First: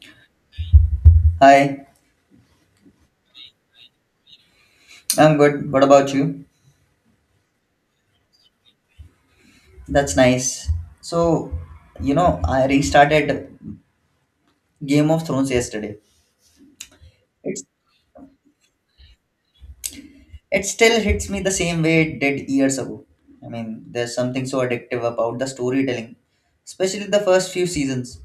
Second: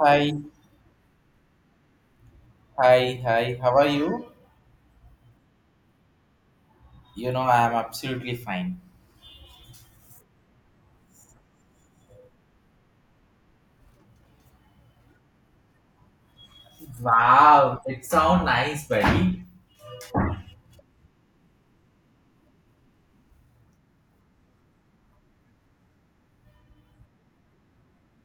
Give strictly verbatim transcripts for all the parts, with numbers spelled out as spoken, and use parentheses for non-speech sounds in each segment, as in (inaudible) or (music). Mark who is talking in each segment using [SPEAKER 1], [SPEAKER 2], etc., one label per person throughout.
[SPEAKER 1] Hi,
[SPEAKER 2] Hi,
[SPEAKER 1] hi, hi. How are you?
[SPEAKER 2] I'm good. What about you?
[SPEAKER 1] You know, I am absolutely fine.
[SPEAKER 2] That's nice. So, you know, I restarted Game of Thrones yesterday. It's,
[SPEAKER 1] Wow, it sounds nice, buddy.
[SPEAKER 2] it still hits me the same way it did years ago. I mean, there's something so addictive about the storytelling, especially the first few seasons.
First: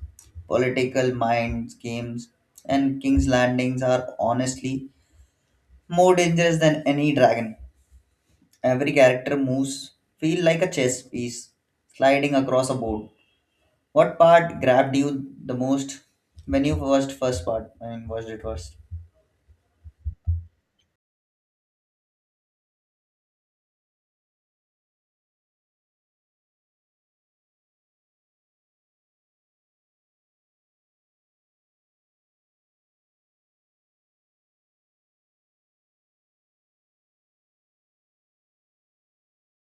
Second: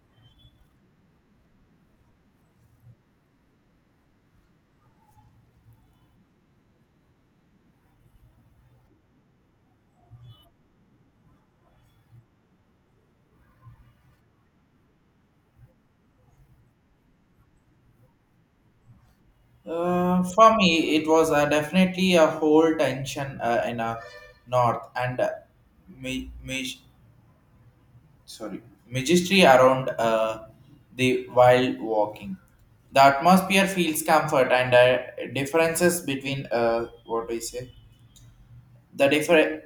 [SPEAKER 2] Political minds, games, and King's Landings are honestly more dangerous than any dragon. Every character moves feel like a chess piece sliding across a board. What part grabbed you the most when you watched first part? I mean, watched it first.
[SPEAKER 1] Uh, for me, it was uh, definitely a whole tension uh, in a north and uh, ma- ma- sorry majesty around uh, the wild walking. The atmosphere feels comfort and uh, differences between uh, what do you say the different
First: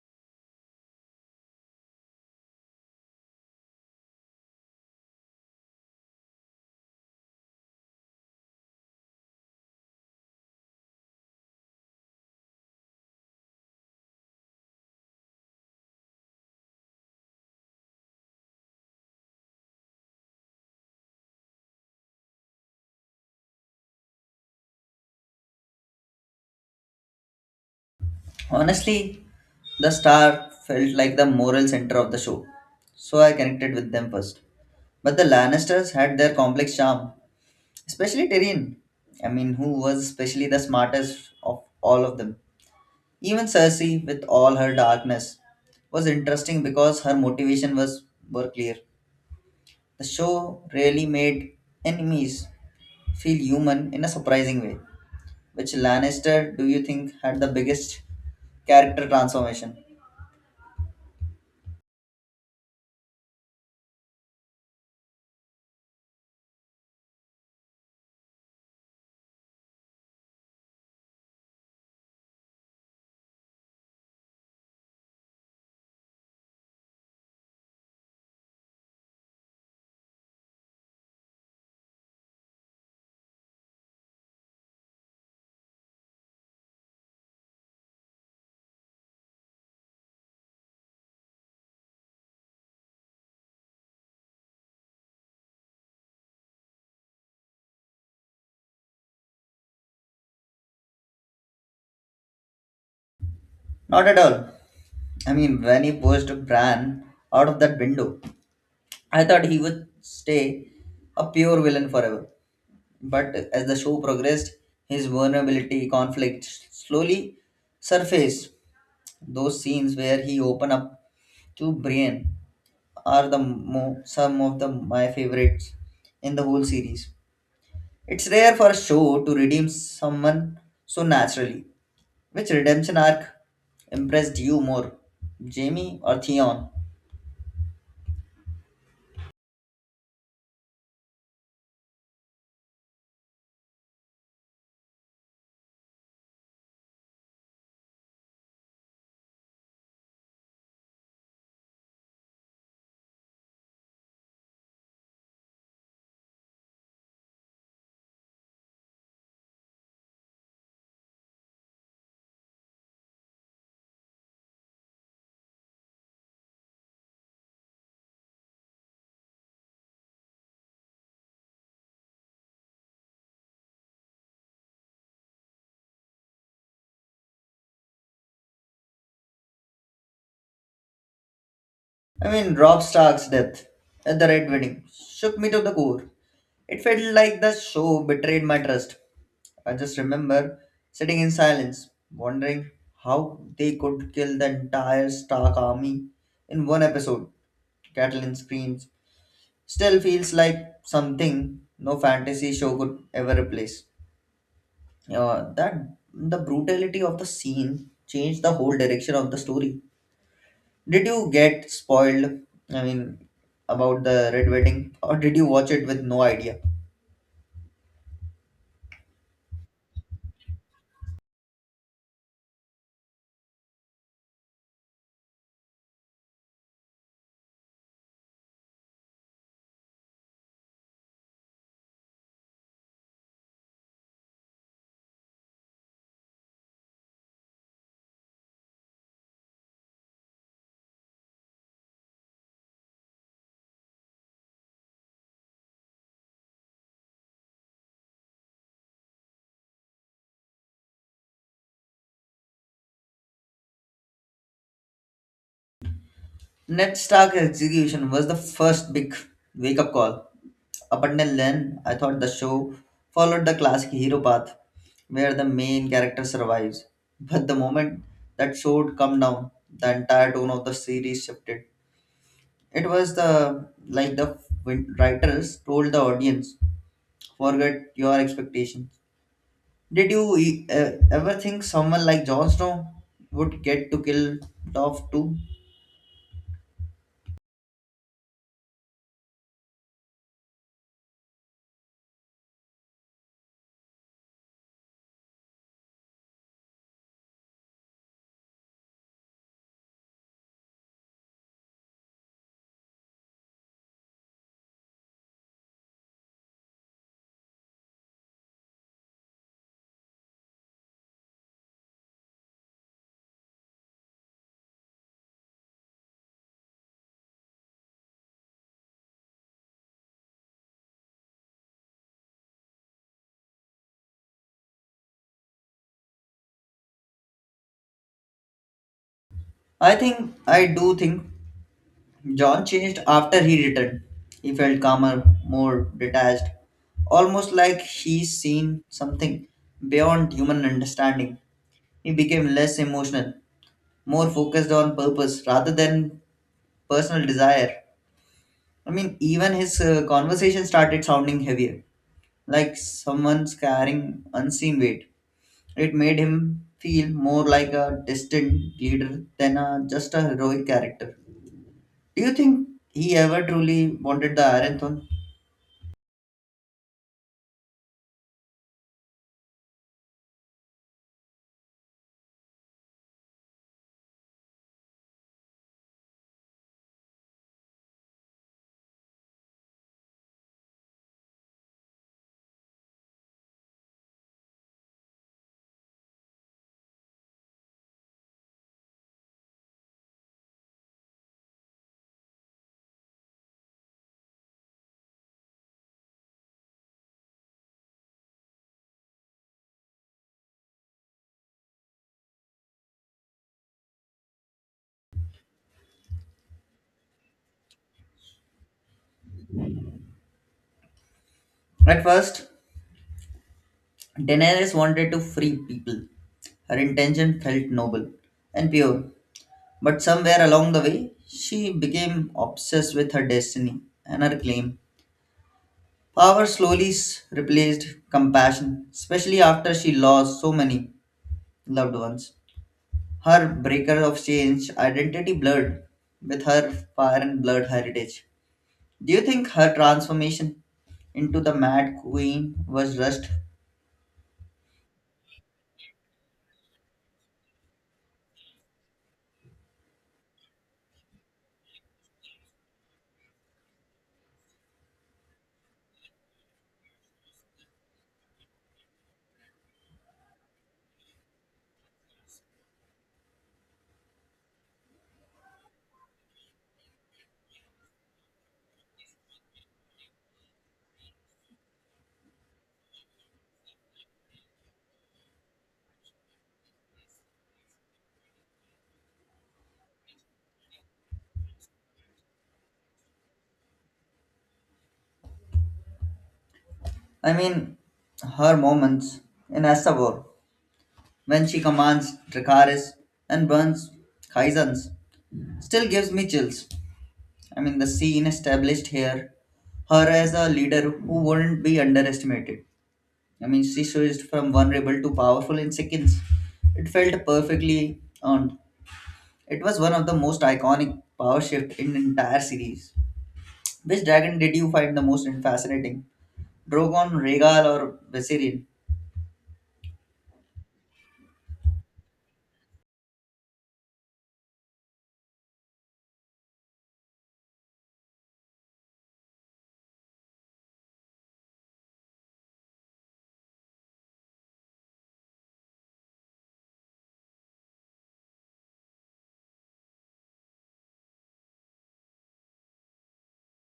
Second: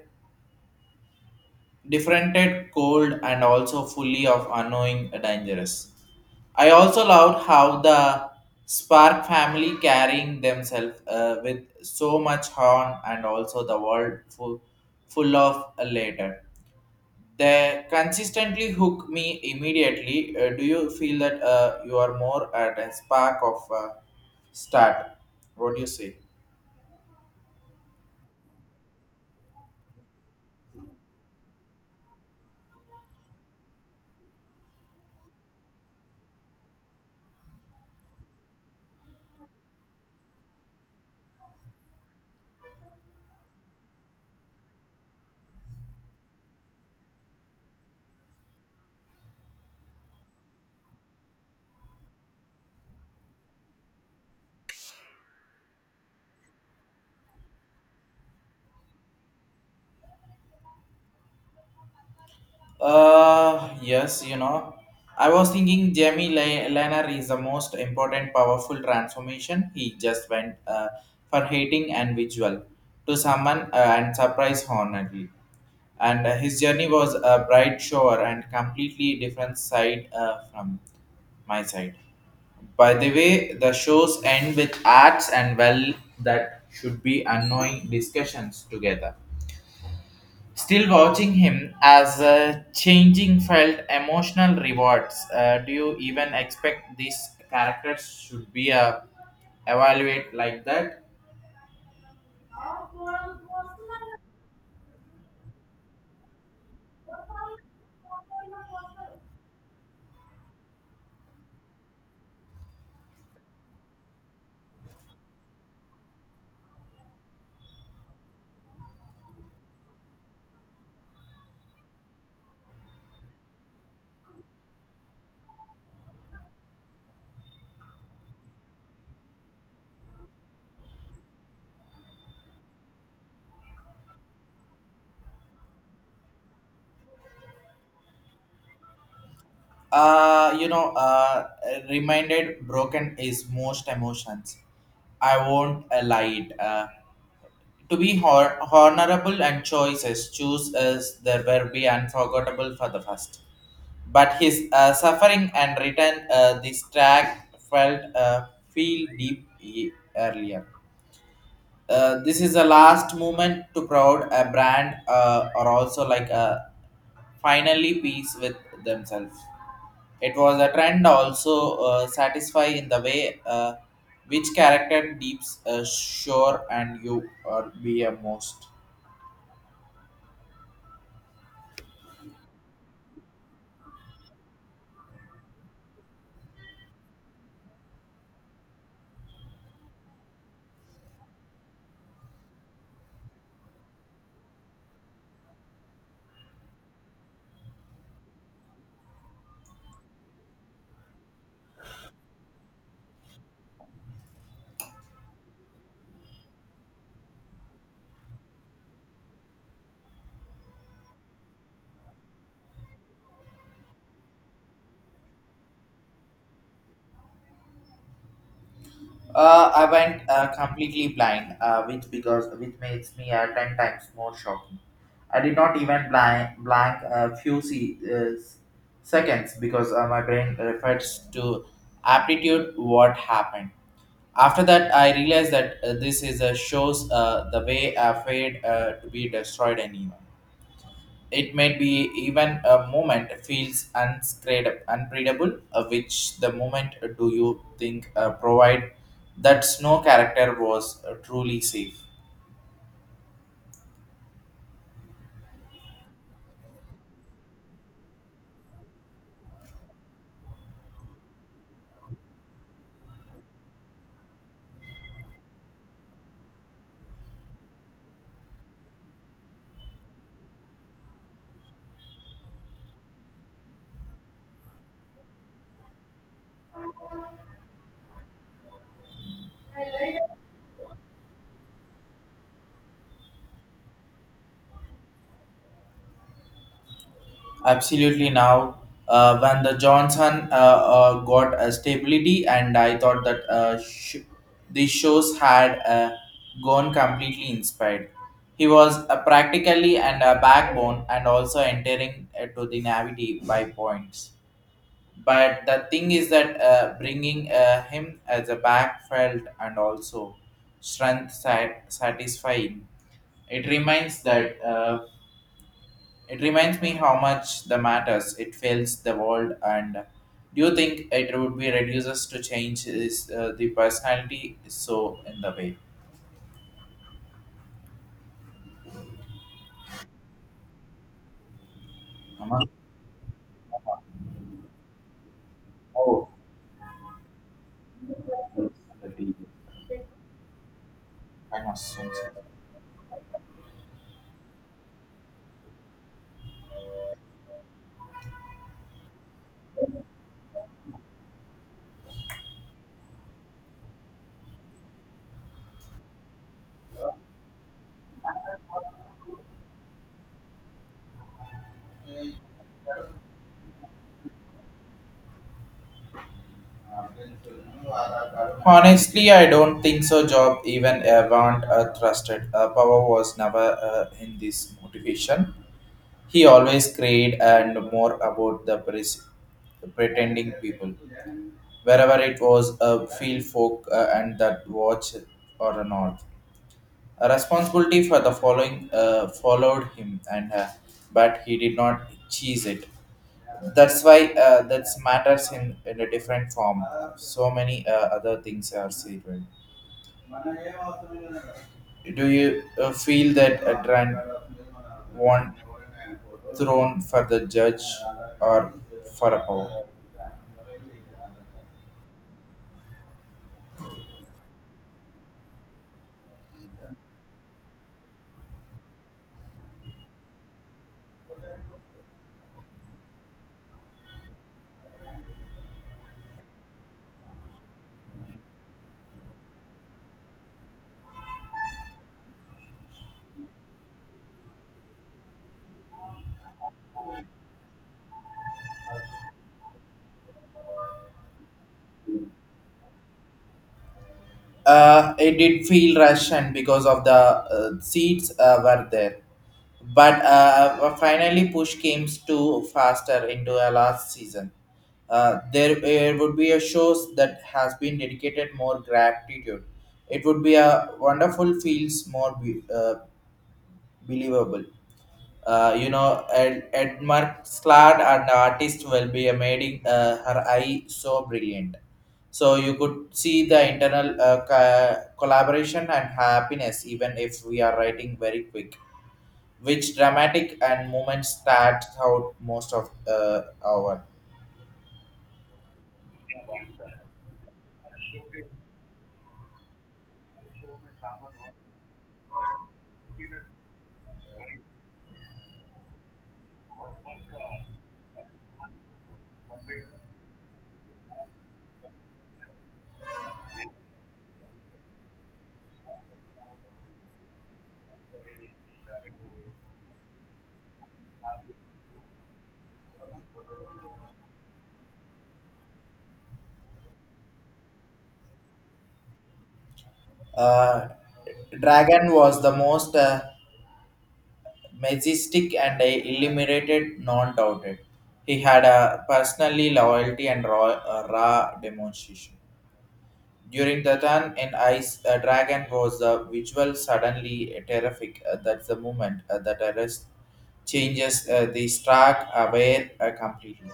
[SPEAKER 1] differented, cold, and also fully of unknowing dangerous. I also loved how the Spark family carrying themselves uh, with so much horn and also the world full, full of later. They consistently hook me immediately. Uh, do you feel that uh, you are more at a spark of uh, start? What do you say?
[SPEAKER 2] Honestly, the star felt like the moral center of the show, so I connected with them first. But the Lannisters had their complex charm, especially Tyrion. I mean, who was especially the smartest of all of them. Even Cersei, with all her darkness, was interesting because her motivation was were clear. The show really made enemies feel human in a surprising way. Which Lannister do you think had the biggest character transformation?
[SPEAKER 1] Uh, yes, you know, I was thinking Jamie Le- Lenner is the most important, powerful transformation. He just went uh, for hating and visual to someone uh, and surprise Honorly. And uh, his journey was a bright shore and completely different side uh, from my side. By the way, the shows end with acts and well that should be annoying discussions together. Still watching him as a changing felt emotional rewards. Uh, do you even expect these characters should be uh, evaluate like that?
[SPEAKER 2] Not at all. I mean, when he pushed Bran out of that window, I thought he would stay a pure villain forever. But as the show progressed, his vulnerability, conflict slowly surfaced. Those scenes where he opened up to Brienne are the mo- some of the my favorites in the whole series. It's rare for a show to redeem someone so naturally. Which redemption arc impressed you more, Jamie or Theon?
[SPEAKER 1] Uh, you know, uh, Reminded broken is most emotions. I won't uh, lie. It. Uh, to be hor- honorable and choices, choose as there will be unforgettable for the first, but his uh, suffering and return uh, this track felt uh, feel deep e- earlier. Uh, this is the last moment to proud a brand uh, or also like a finally peace with themselves. It was a trend also uh, satisfy in the way uh, which character deeps uh, sure and you or be a most.
[SPEAKER 2] I mean, Rob Stark's death at the Red Wedding shook me to the core. It felt like the show betrayed my trust. I just remember sitting in silence, wondering how they could kill the entire Stark army in one episode. Catelyn screams still feels like something no fantasy show could ever replace. Uh, that The brutality of the scene changed the whole direction of the story. Did you get spoiled? I mean, about the Red Wedding, or did you watch it with no idea?
[SPEAKER 1] Uh, I went uh, completely blind, uh, which because which makes me uh, ten times more shocking. I did not even blank blank a few se- uh, s- seconds because uh, my brain refers to aptitude what happened. After that, I realized that uh, this is a shows uh, the way I failed uh, to be destroyed anyway. It may be even a moment feels unscred- unpredictable, uh, which the moment uh, do you think uh, provide that snow character was uh, truly safe.
[SPEAKER 2] Ned Stark's execution was the first big wake up call. Up until then, I thought the show followed the classic hero path where the main character survives. But the moment that sword come down, the entire tone of the series shifted. It was the like the win- writers told the audience, forget your expectations. Did you e- uh, ever think someone like Jon Snow would get to kill off too?
[SPEAKER 1] Absolutely now, uh, when the Johnson uh, uh, got a stability, and I thought that uh, sh- the shows had uh, gone completely inspired. He was uh, practically and a backbone, and also entering uh, to the navity by points, but the thing is that uh, bringing uh, him as a back felt and also strength sat- satisfying. It reminds that uh, it reminds me how much the matters it fails the world, and do you think it would be reduces to change is uh, the personality so in the way?
[SPEAKER 2] I think I do think
[SPEAKER 1] Ama-
[SPEAKER 2] John changed after he returned. He felt calmer, more
[SPEAKER 1] oh
[SPEAKER 2] detached, almost like he's
[SPEAKER 1] the
[SPEAKER 2] seen
[SPEAKER 1] D J.
[SPEAKER 2] something beyond human understanding.
[SPEAKER 1] I must
[SPEAKER 2] He
[SPEAKER 1] change. it.
[SPEAKER 2] became less emotional, more focused on purpose rather than personal desire. I mean, even his uh, conversation started sounding heavier, like someone's carrying unseen weight. It made him feel more like a distant leader than a, just a heroic character. Do you think he ever truly wanted the Iron Throne?
[SPEAKER 1] Honestly, I don't think so. Job even Avant uh, trusted. Uh, power was never uh, in this motivation. He always created and more about the pres- pretending people. Wherever it was a field folk uh, and that watch or not. A responsibility for the following uh, followed him, and uh, but he did not cheese it. That's why uh, that matters in, in a different form. So many uh, other things are said. Do you uh, feel that a trend want thrown for the judge or for a power?
[SPEAKER 2] At first, Daenerys wanted to free people. Her intention felt noble and pure, but somewhere along the way, she became obsessed with her destiny and her claim. Power slowly s- replaced compassion, especially after she lost so many loved ones. Her breaker of change identity blurred with her fire and blood heritage. Do you think her transformation into the Mad Queen was rushed?
[SPEAKER 1] Uh, it did feel rushed, and because of the uh, seats uh, were there. But uh, uh, finally, push came to faster into a last season. Uh, there uh, would be a shows that has been dedicated more gratitude. It would be a wonderful feels more be- uh, believable. Uh, you know, Ed, Edmar Slad and artist will be amazing. Uh, her eye so brilliant. So you could see the internal uh, co- collaboration and happiness, even if we are writing very quick, which dramatic and moments that out most of uh, our.
[SPEAKER 2] I mean, her moments in Asavor, when she commands Dracaris and burns Kaisans, still gives me chills. I mean, the scene established here her as a leader who wouldn't be underestimated. I mean, she switched from vulnerable to powerful in seconds. It felt perfectly earned. It was one of the most iconic power shift in the entire series. Which dragon did you find the most fascinating? Drogon, Rhaegal, or Viserion?
[SPEAKER 1] Uh, Dragon was the most uh, majestic and illuminated, non-doubted. He had a personally loyalty and raw, a raw demonstration. During the turn in Ice, a dragon was the visual suddenly terrific. Uh, that's the moment uh, that arrest changes uh, the track aware uh, completely.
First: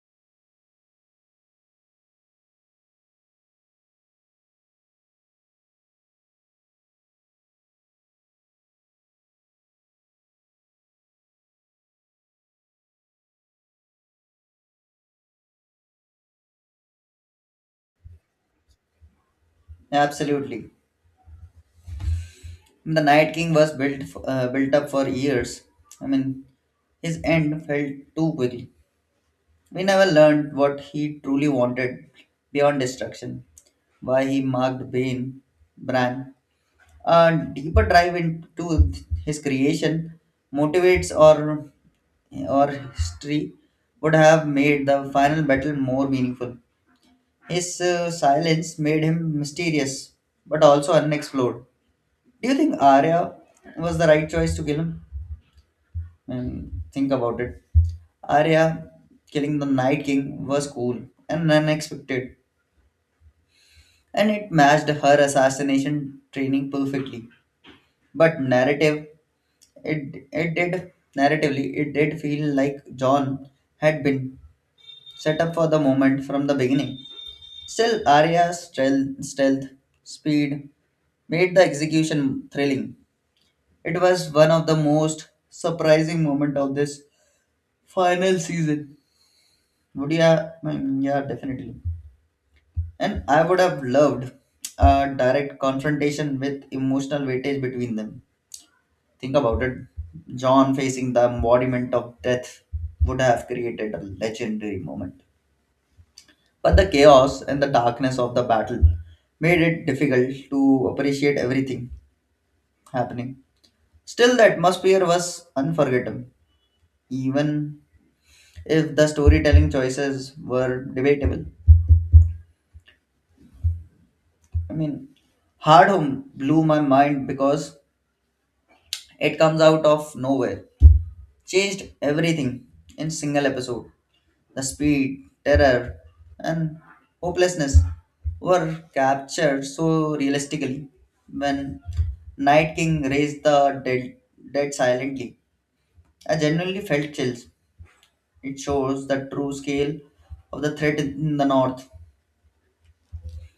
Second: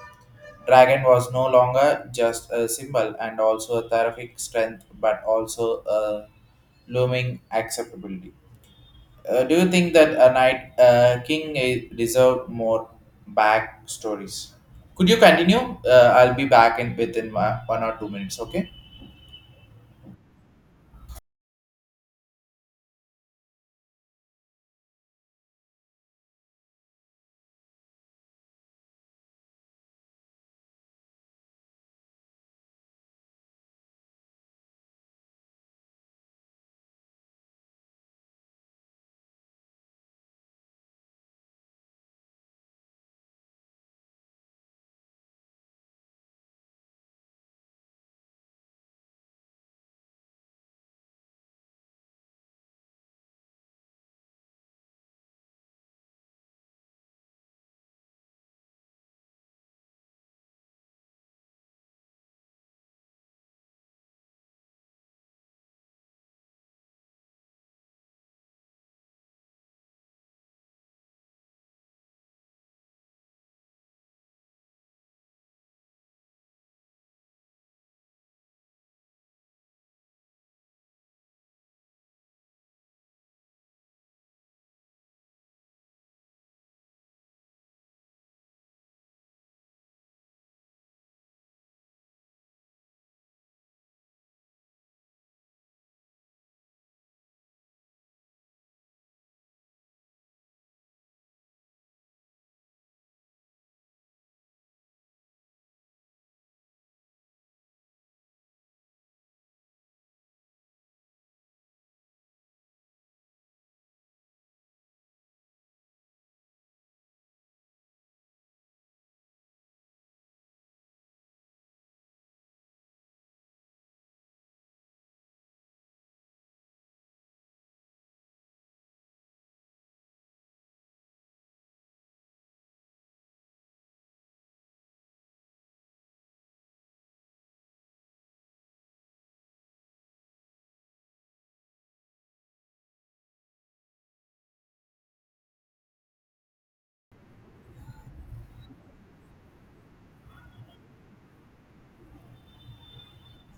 [SPEAKER 1] Dragon was no longer just a symbol and also a terrific strength, but also a looming acceptability. Uh, do you think that a knight, uh, king eh, deserved more back stories? Could you continue? Uh, I'll be back in within one one or two minutes. Okay.
[SPEAKER 2] Absolutely. The Night King was built f- uh, built up for years. I mean, his end fell too quickly. We never learned what he truly wanted beyond destruction. Why he marked Bane, Bran, a deeper dive into his creation motivates or or history would have made the final battle more meaningful. His uh, silence made him mysterious, but also unexplored. Do you think Arya was the right choice to kill him? And think about it. Arya killing the Night King was cool and unexpected, and it matched her assassination training perfectly. But narrative It, it did, Narratively, it did feel like John had been set up for the moment from the beginning. Still, Arya's stealth, stealth speed made the execution thrilling. It was one of the most surprising moments of this final season. Would ya? I mean, yeah, definitely. And I would have loved a direct confrontation with emotional weightage between them. Think about it. John facing the embodiment of death would have created a legendary moment. But the chaos and the darkness of the battle made it difficult to appreciate everything happening. Still, the atmosphere was unforgettable, even if the storytelling choices were debatable. I mean, Hard Home blew my mind because it comes out of nowhere, changed everything in single episode. The speed, terror, and hopelessness were captured so realistically when Night King raised the dead, dead silently. I genuinely felt chills. It shows the true scale of the threat in the north.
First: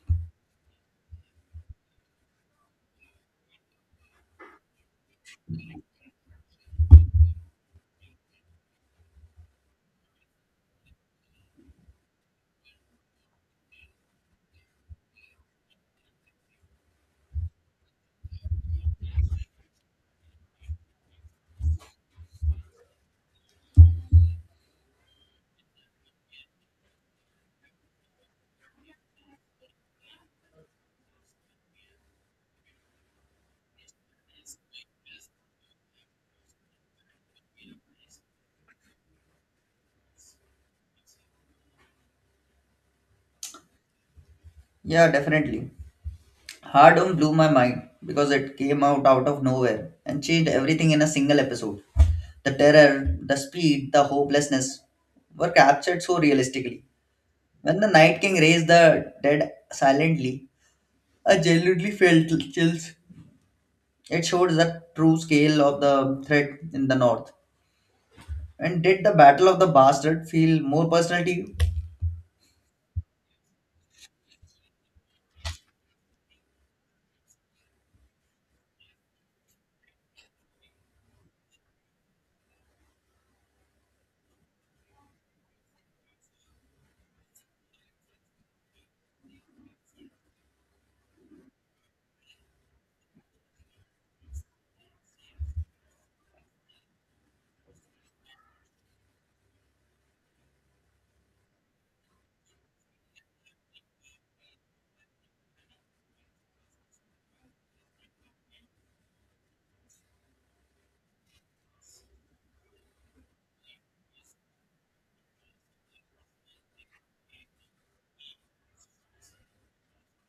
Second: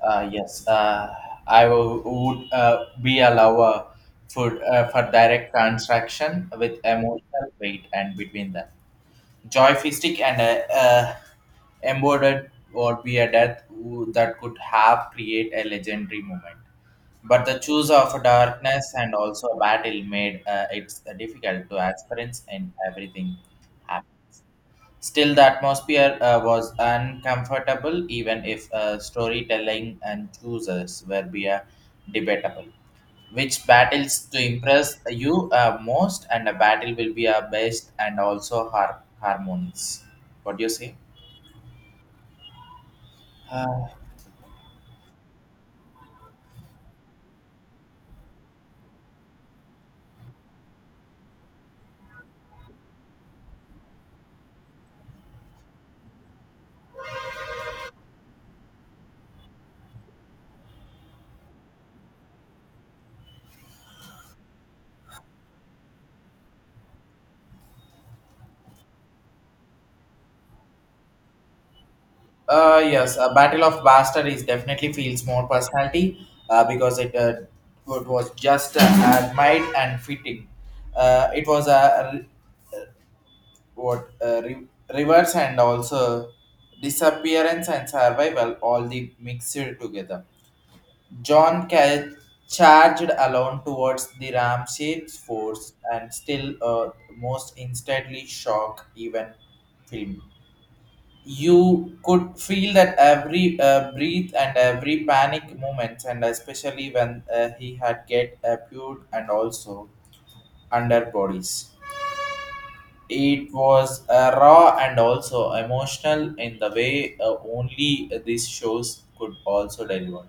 [SPEAKER 1] Uh, yes, uh, I w- would uh, be a lover for uh, for direct transaction with emotional weight and between them. Joystick and a, a embodied or be a death who- that could have create a legendary moment. But the choice of darkness and also battle made uh, it difficult to experience and everything. Still, the atmosphere uh, was uncomfortable, even if uh, storytelling and choices were be, uh, debatable. Which battles to impress you uh, most, and a battle will be our best and also har- harmonies. What do you say? Uh,
[SPEAKER 2] Yeah, definitely. Hardom blew my mind because it came out out of nowhere and changed everything in a single episode. The terror, the speed, the hopelessness were captured so realistically. When the Night King raised the dead silently, I genuinely felt chills. It showed the true scale of the threat in the north. And did the Battle of the Bastard feel more personal to you?
[SPEAKER 1] uh, yes, a Battle of Bastard is definitely feels more personality uh, because it, uh, it was just uh, admired and fitting. Uh, it was a what uh, re- rivers and also disappearance and survival all the mixed together. John Ca- Charged alone towards the ram shaped force and still uh, most instantly shock even film. You could feel that every uh, breath and every panic moments, and especially when uh, he had get appeared and also underbodies. It was uh, raw and also emotional in the way uh, only these shows could also deliver.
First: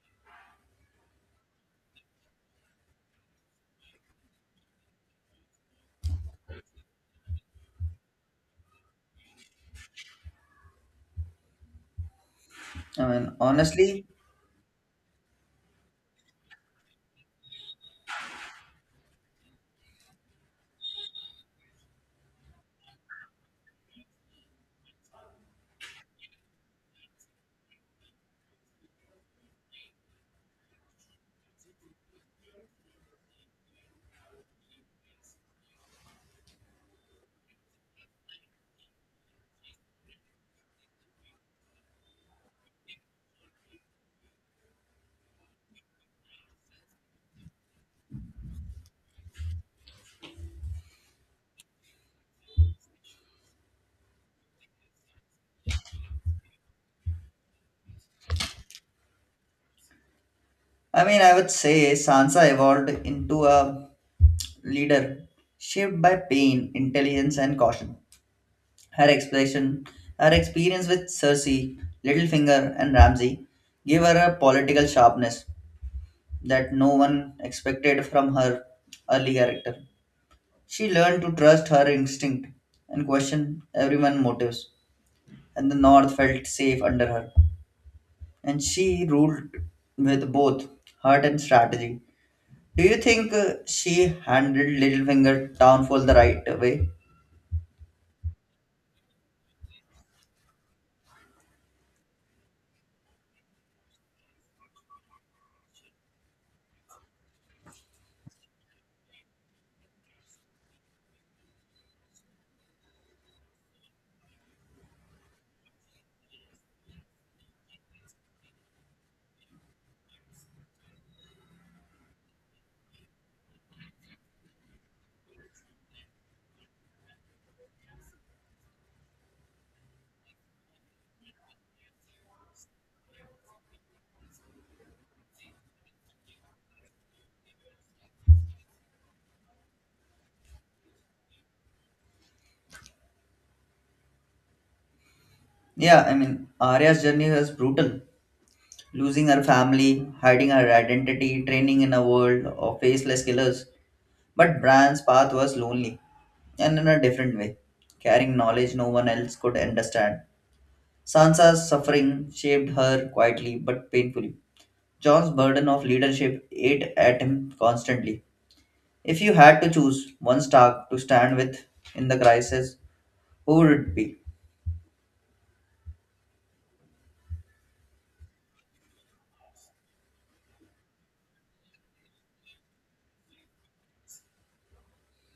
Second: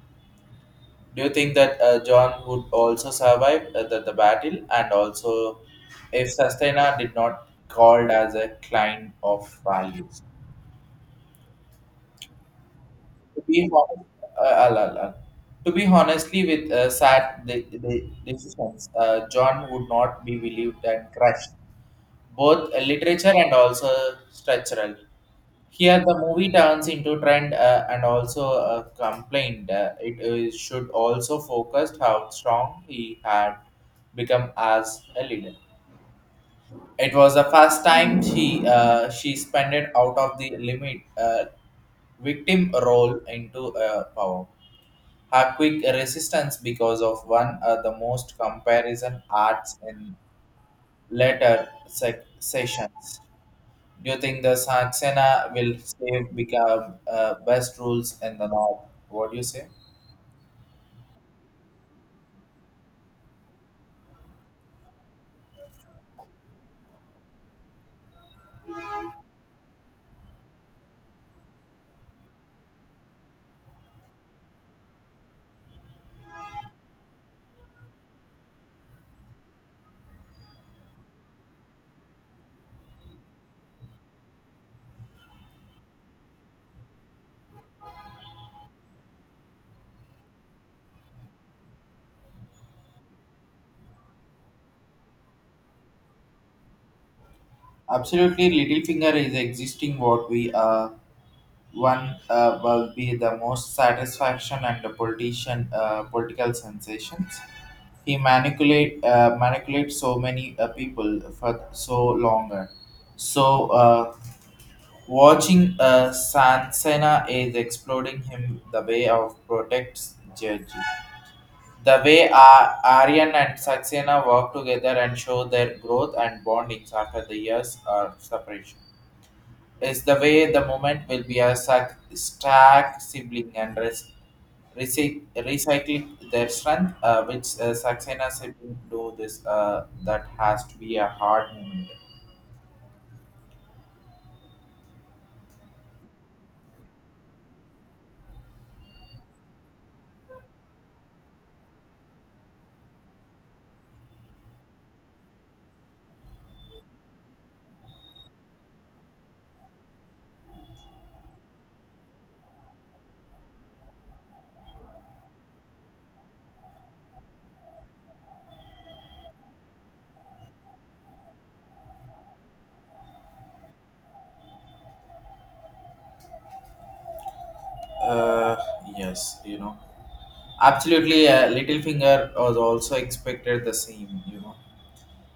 [SPEAKER 1] Do you think that uh, John would also survive uh, the, the battle and also if Sustaina did not called as a client of values?
[SPEAKER 2] I mean,
[SPEAKER 1] To be
[SPEAKER 2] honestly,
[SPEAKER 1] honest, uh, I'll- I'll- I'll- to be honestly with uh, sad the, the decisions, uh, John would not be believed and crushed, both uh, literature and also structural. Here, the movie turns into trend uh, and also uh, complained. Uh, it is- should also focus how strong he had become as a leader. It was the first time she uh, she spent it out of the limit uh, victim role into uh, power. Her quick resistance because of one of the most comparison arts in later sec- sessions. Do you think the Saxena will save become uh, best rules in the north? What do you say?
[SPEAKER 2] I mean, I would say Sansa evolved into a leader shaped by pain, intelligence, and caution. Her expression, her experience with Cersei, Littlefinger, and Ramsay gave her a political sharpness that no one expected from her early character. She learned to trust her instinct and question everyone's motives, and the North felt safe under her. And she ruled with both heart and strategy. Do you think uh, she handled Littlefinger downfall the right way?
[SPEAKER 1] Absolutely, Littlefinger is existing what we are. One uh, will be the most satisfaction and the politician uh, political sensations. He manipulate uh, manipulate so many uh, people for so longer. So uh, watching uh, Sansena is exploding him the way of protects judge. The way Ar- Aryan and Saxena work together and show their growth and bondings after the years of separation is the way the moment will be a sac- stack sibling and res- recy- recycling their strength, uh, which uh, Saxena sibling do this. Uh, that has to be a hard moment.
[SPEAKER 2] Yeah, I mean, Arya's journey was brutal. Losing her family, hiding her identity, training in a world of faceless killers. But Bran's path was lonely, and in a different way, carrying knowledge no one else could understand. Sansa's suffering shaped her quietly but painfully. John's burden of leadership ate at him constantly. If you had to choose one Stark to stand with in the crisis, who would it be?
[SPEAKER 1] Uh, yes, you know, absolutely. Uh, Littlefinger was also expected the same. You know,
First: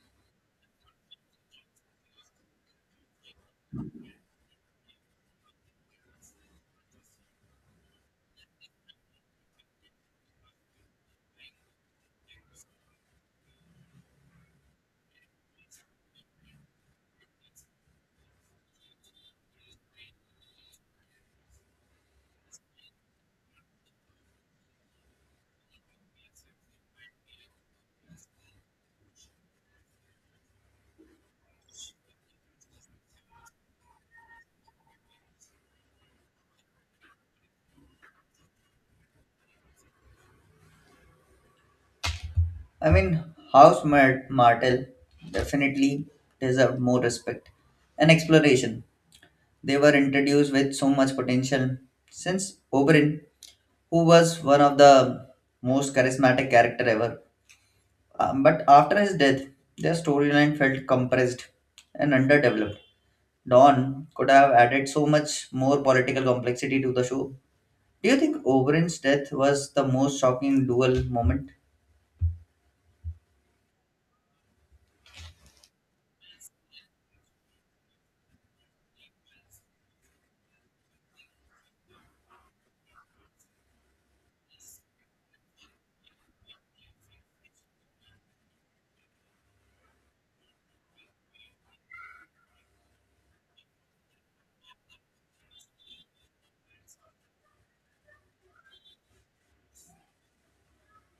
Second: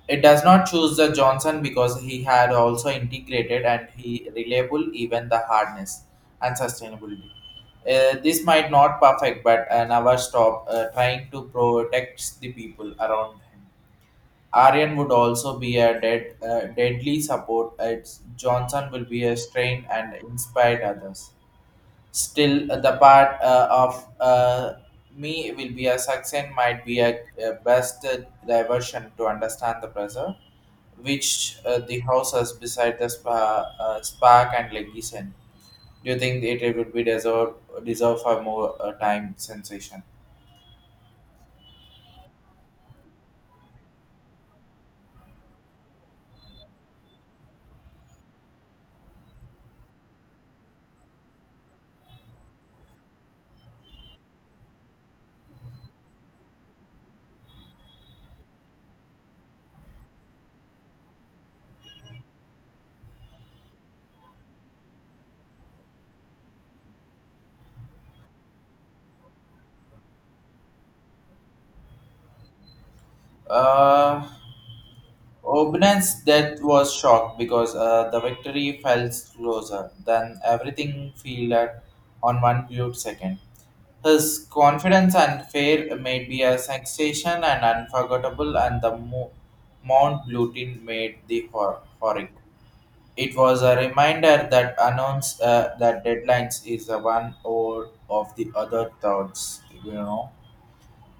[SPEAKER 1] it does not choose the Johnson because he had also integrated and he reliable even the hardness and sustainability. Uh, this might not perfect, but uh, never stop uh, trying to protect the people around him. Aryan would also be a dead, uh, deadly support. It's Johnson will be a strain and inspire others. Still, uh, the part uh, of uh, me will be a success might be a, a best uh, diversion to understand the pressure, which uh, the house has beside the spa, uh, spark and legation. Do you think it, it would be deserve deserve for more uh, time sensation?
[SPEAKER 2] I mean, House Mar- Martell definitely deserved more respect and exploration. They were introduced with so much potential. Since Oberyn, who was one of the most charismatic character ever. Um, but after his death, their storyline felt compressed and underdeveloped. Dawn could have added so much more political complexity to the show. Do you think Oberyn's death was the most shocking duel moment?
[SPEAKER 1] Uh, Obnan's death was shocked because uh, the victory felt closer than everything felt at on one viewed second. His confidence and fear made be a sensation and unforgettable, and the Mo- Mount Blutin made the hor- horric. It was a reminder that announce uh, that deadlines is a one or of the other thoughts. You know,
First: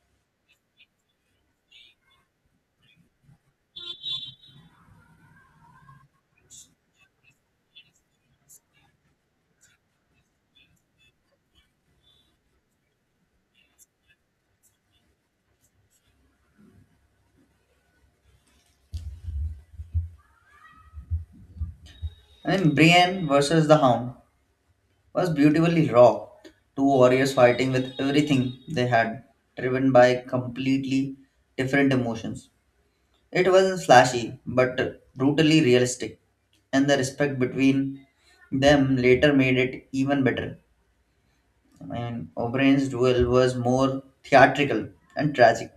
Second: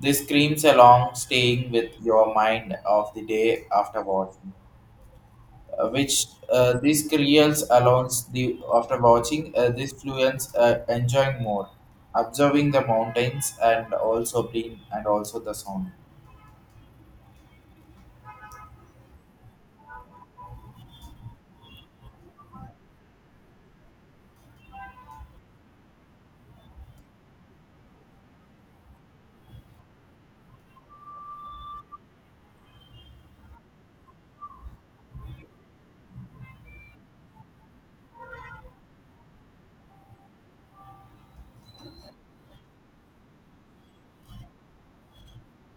[SPEAKER 1] this screams along, staying with your mind of the day after watching, uh, which uh, these creels allows the after watching uh, these fluents uh, enjoying more observing the mountains and also being and also the sound.
[SPEAKER 2] I mean, Brienne versus the Hound was beautifully raw. Two warriors fighting with everything they had, driven by completely different emotions. It wasn't flashy, but brutally realistic, and the respect between them later made it even better. And O'Brien's duel was more theatrical and tragic,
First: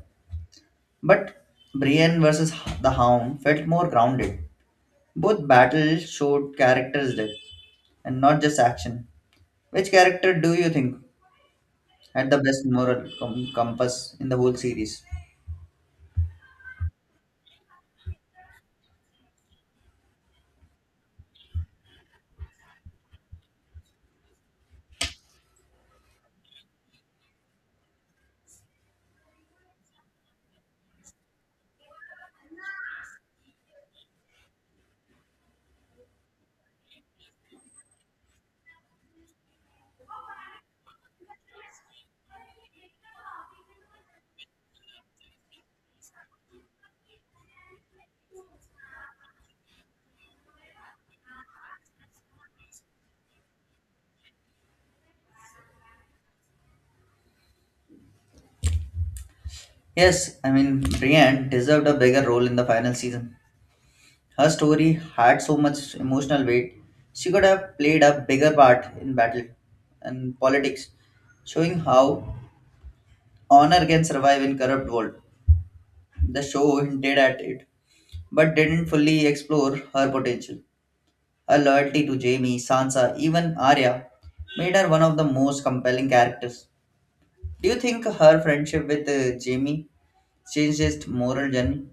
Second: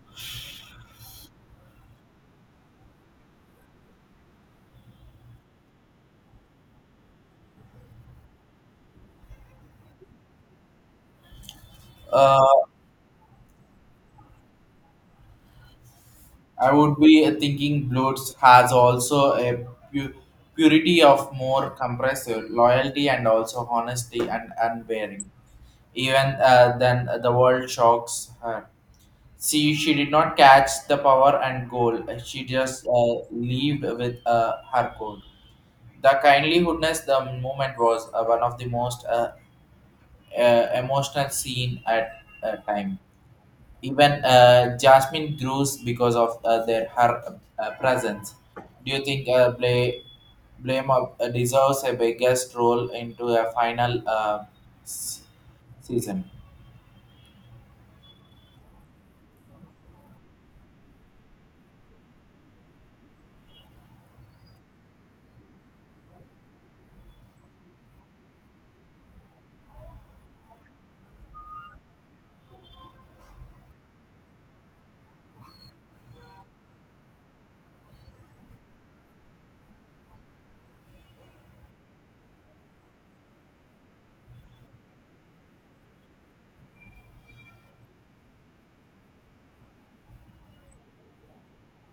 [SPEAKER 2] but Brienne versus the Hound felt more grounded. Both battles showed character's depth and not just action. Which character do you think had the best
[SPEAKER 1] uh,
[SPEAKER 2] moral com- compass in the whole series?
[SPEAKER 1] I would be uh, thinking bloods has also a pu- purity of more compressive loyalty and also honesty and unbearing even uh, than the world shocks her. See, she did not catch the power and goal. She just uh, lived with uh, her code. The kindlyhoodness, the moment was uh, one of the most uh, uh, emotional scene at uh, time. Even uh, Jasmine grows because of uh, their her uh, presence. Do you think uh, Blay, Blame of, uh, deserves a biggest role into a final uh, s- season?
[SPEAKER 2] Yes, I mean, Brienne deserved a bigger role in the final season. Her story had so much emotional weight, she could have played a bigger part in battle and politics, showing how Honor can survive in corrupt world. The show hinted at it, but didn't fully explore her potential. Her loyalty to Jamie, Sansa, even Arya made her one of the most compelling characters. Do you think her friendship with uh, Jamie changed his moral journey?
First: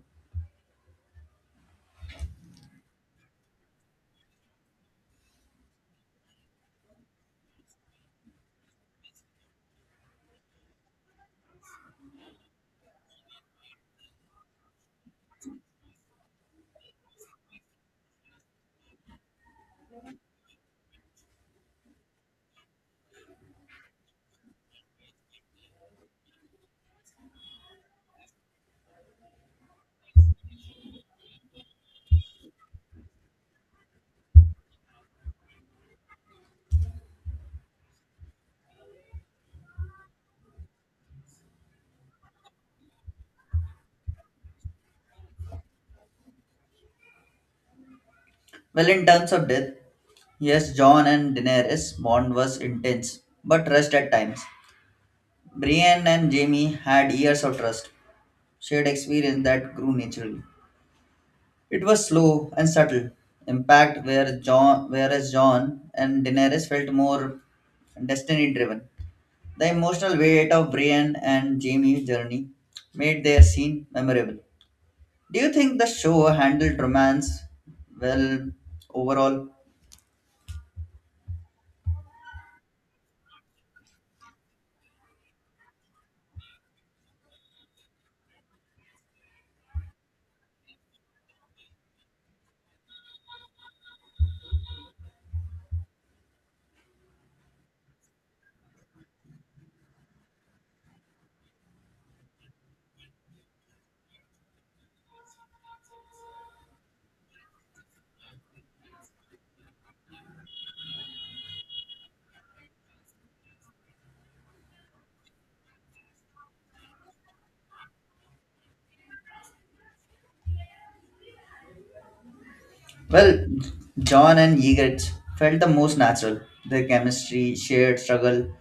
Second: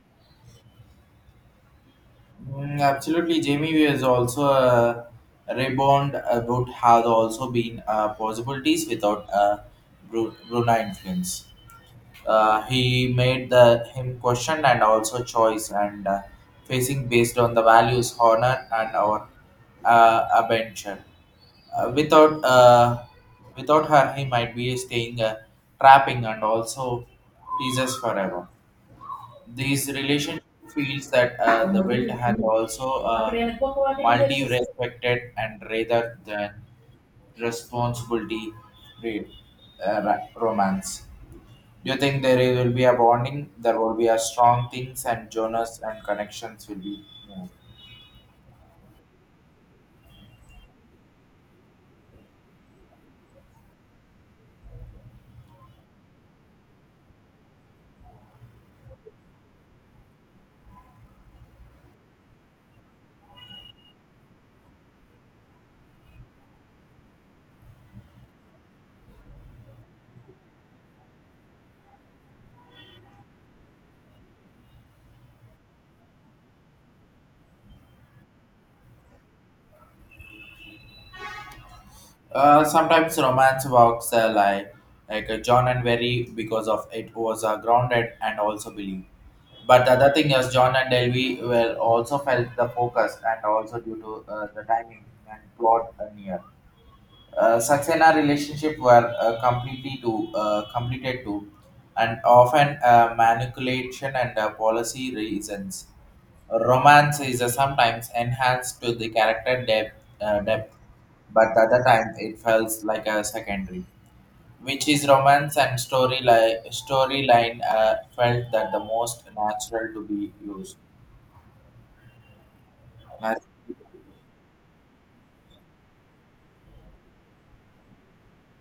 [SPEAKER 1] Mm, absolutely, Jamie. We has also uh, rebound about has also been uh, possibilities without uh, Bru- Brunei influence. Uh, he made the him question and also choice and uh, facing based on the values, honor, and our uh, adventure. Uh, without uh, without her, he might be staying uh, trapping and also teases forever. These relationship feels that uh, the build has also uh, multi-respected and rather than responsibility read uh, ra- romance. You think there will be a bonding, there will be a strong things and Jonas and connections will be more.
[SPEAKER 2] Well, in terms of death, yes, John and Daenerys' bond was intense, but rushed at times. Brienne and Jamie had years of trust, shared experience that grew naturally. It was slow and subtle impact, where John, whereas John and Daenerys felt more destiny-driven. The emotional weight of Brienne and Jamie's journey made their scene memorable. Do you think the show handled romance well overall?
[SPEAKER 1] Uh, sometimes romance works uh, like like uh, John and Very because of it was uh, grounded and also believed. But the other thing is John and Delvey were also felt the focus and also due to uh, the timing and plot uh, near uh, Saxena relationship were uh, completely to uh, completed to, and often uh, manipulation and uh, policy reasons. Romance is uh, sometimes enhanced to the character depth, uh, depth, but other time it feels like a secondary which is romance and storyline storyline uh, felt that the most natural to be used.
[SPEAKER 2] Well, John and Ygritte felt the most natural. Their chemistry, shared struggle,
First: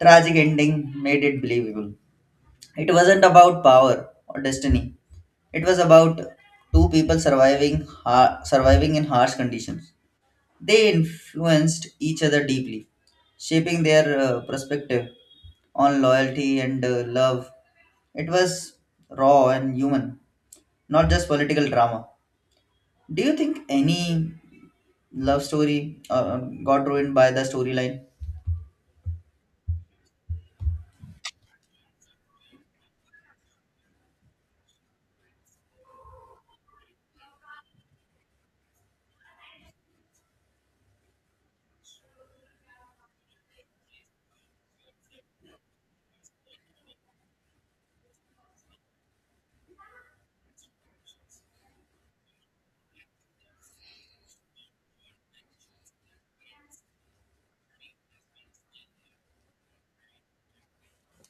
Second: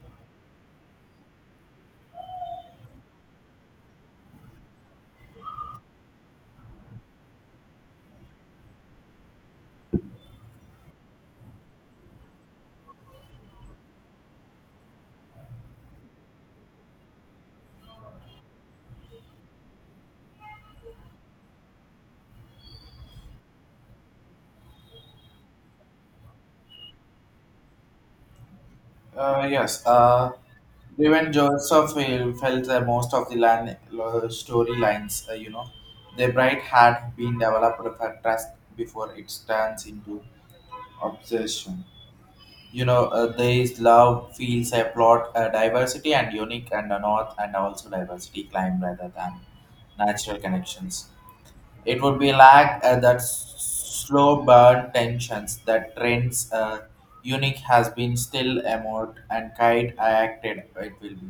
[SPEAKER 2] tragic ending made it believable. It wasn't about power or destiny. It was about two people surviving har- surviving in harsh conditions. They influenced each other deeply, shaping their uh, perspective on loyalty and uh, love. It was raw and human, not just political drama. Do you think any love story uh, got ruined by the storyline?
[SPEAKER 1] Uh, yes. Uh, even Joseph uh, felt that most of the line lo- storylines, uh, you know, the bright had been developed for trust before it turns into obsession. You know, uh, there is love, feels a plot, uh, diversity and unique and a north and also diversity climb rather than natural connections. It would be like uh, that slow burn tensions that trends uh, unique has been still emote and kite I acted it will be.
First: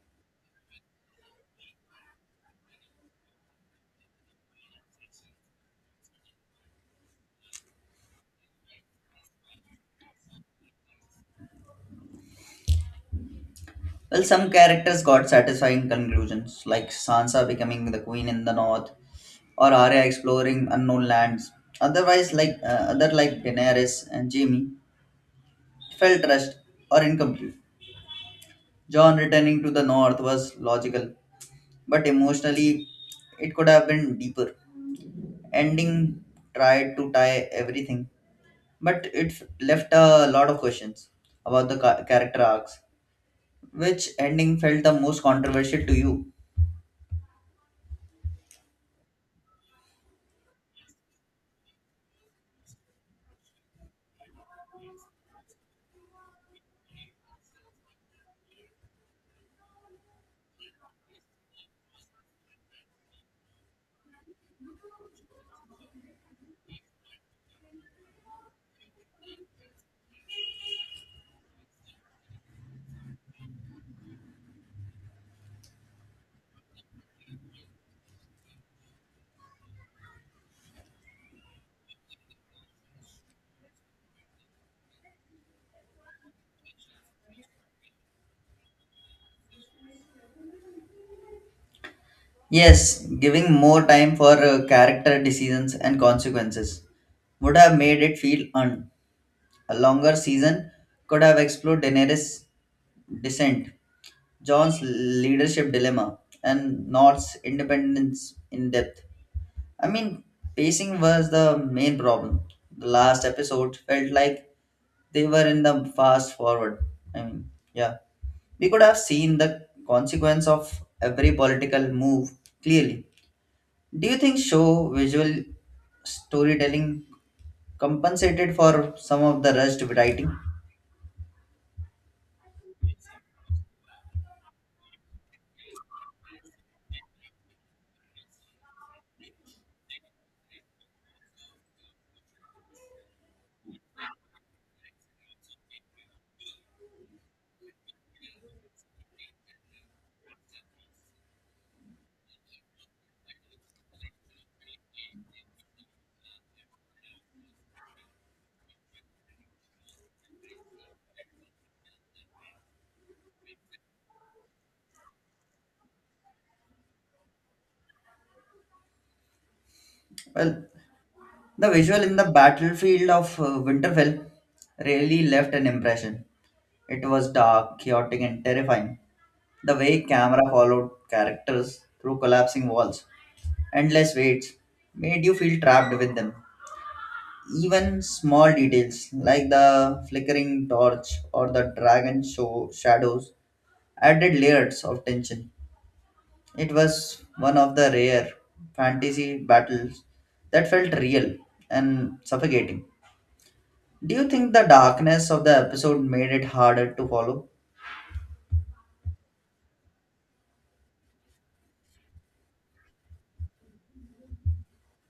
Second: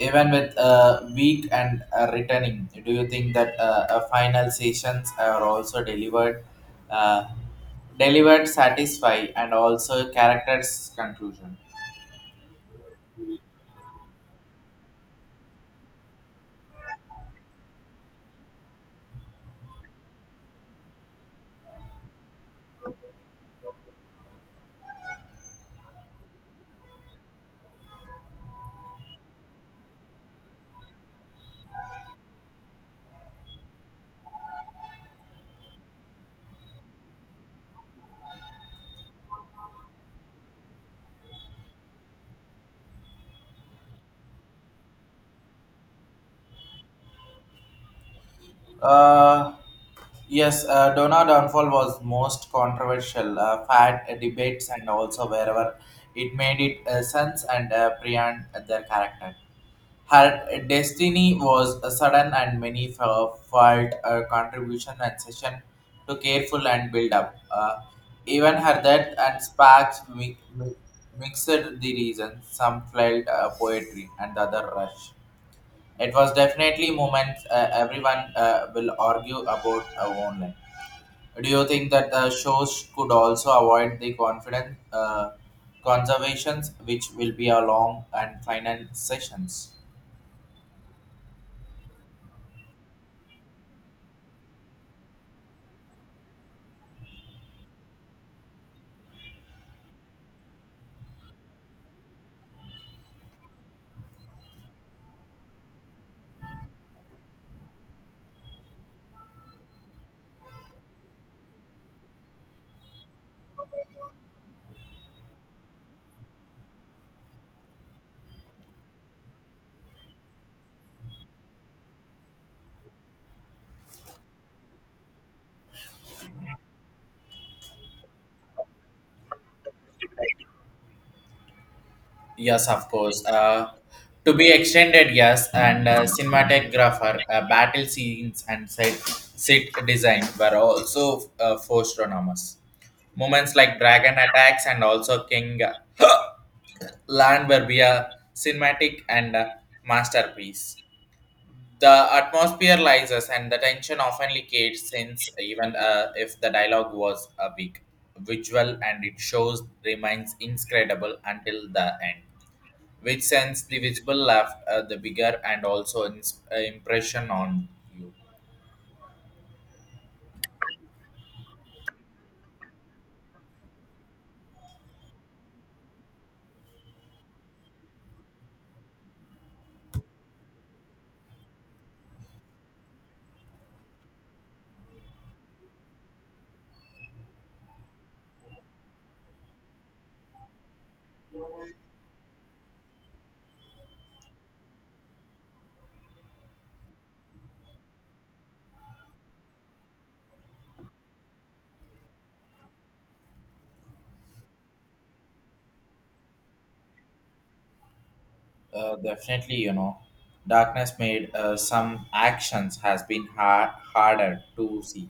[SPEAKER 1] Even with uh, weak and uh, returning, do you think that uh, uh, final sessions are also delivered uh, delivered satisfy and also characters conclusion?
[SPEAKER 2] Well, some characters got satisfying conclusions, like Sansa becoming the queen in the north, or Arya exploring unknown lands. Otherwise, like uh, other like Daenerys and Jaime, felt rushed or incomplete. John returning to the north was logical, but emotionally, it could have been deeper. Ending tried to tie everything, but it f- left a lot of questions about the ca- character arcs. Which ending felt the most controversial to you?
[SPEAKER 1] Uh, yes, uh, Donna downfall was most controversial. Uh, fat uh, debates and also wherever it made it uh, sense and uh, Priyan uh, their character. Her destiny was a sudden and many fo- felt a contribution and session to careful and build up. Uh, even her death and sparks mi- mi- mixed the reasons. Some felt uh, poetry and the other rush. It was definitely moment uh, everyone uh, will argue about uh, online. Do you think that the shows could also avoid the confidence uh, conservations, which will be a long and final sessions?
[SPEAKER 2] Yes, giving more time for uh, character decisions and consequences would have made it feel earned. A longer season could have explored Daenerys' descent, John's leadership dilemma, and North's independence in depth. I mean, pacing was the main problem. The last episode felt like they were in the fast forward. I mean, yeah. We could have seen the consequence of every political move clearly. Do you think show visual storytelling compensated for some of the rushed writing?
[SPEAKER 1] Yes, of course. Uh, to be extended, yes, and uh, cinematographer, uh, battle scenes, and set, set design were also uh, forced on. Moments like dragon attacks and also king (gasps) Land Verbia, cinematic and uh, masterpiece. The atmosphere rises and the tension often leakates since even uh, if the dialogue was a big visual and it shows remains incredible until the end, which sends the visible left uh, the bigger and also ins- uh, impression on you.
[SPEAKER 2] Well, the visual in the battlefield of uh, Winterfell really left an impression. It was dark, chaotic, and terrifying. The way camera followed characters through collapsing walls, endless waits, made you feel trapped with them. Even small details like the flickering torch or the dragon show shadows added layers of tension. It was one of the rare fantasy battles that felt real and suffocating. Do you think the darkness of the episode made it harder to follow?
[SPEAKER 1] Uh, definitely, you know, darkness made uh, some actions has been hard harder to see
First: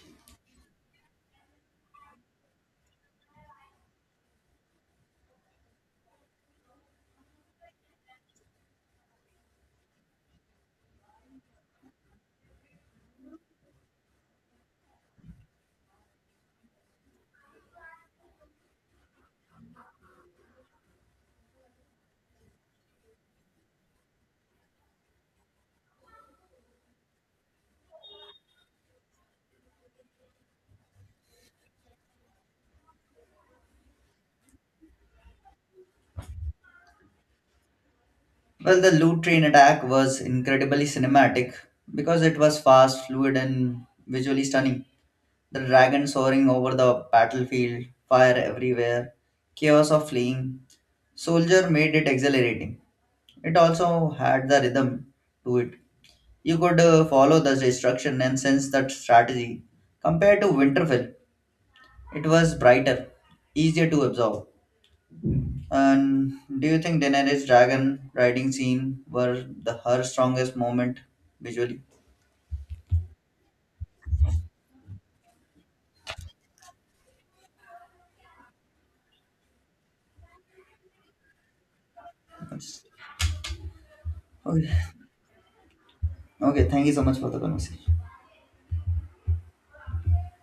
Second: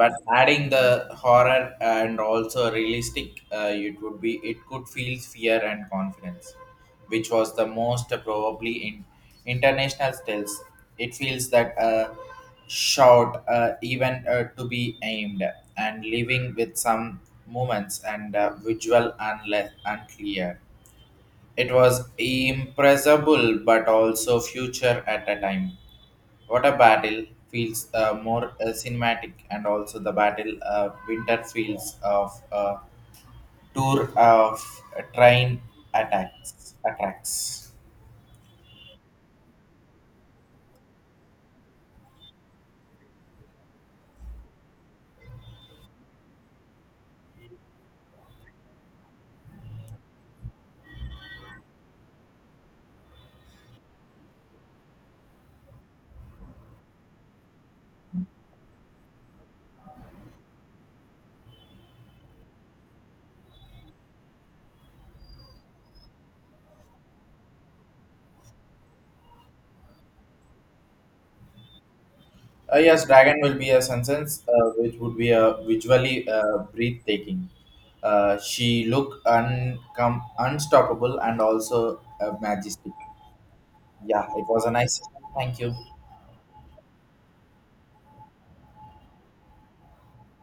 [SPEAKER 1] but adding the horror and also realistic uh, it would be it could feel fear and confidence which was the most probably in international styles. It feels that uh, shot uh, even uh, to be aimed and leaving with some moments and uh, visual unle- unclear. It was impressible but also future at a time what a battle feels uh, more uh, cinematic, and also the battle uh, winter feels of uh, tour of uh, train attacks attacks.
[SPEAKER 2] Well, the loot train attack was incredibly cinematic because it was fast, fluid, and visually stunning. The dragon soaring over the battlefield, fire everywhere, chaos of fleeing. Soldier made it exhilarating. It also had the rhythm to it. You could uh, follow the instruction and sense that strategy. Compared to Winterfell, it was brighter, easier to absorb. And do you think Daenerys' dragon riding scene were the her strongest moment visually?
[SPEAKER 1] Uh, yes, dragon will be a sentence uh, which would be a visually uh, breathtaking. Uh, she look uncom- unstoppable and also uh, majestic. Yeah, it was a
[SPEAKER 2] Okay,
[SPEAKER 1] nice. Thank you.
[SPEAKER 2] okay thank you so much for the conversation.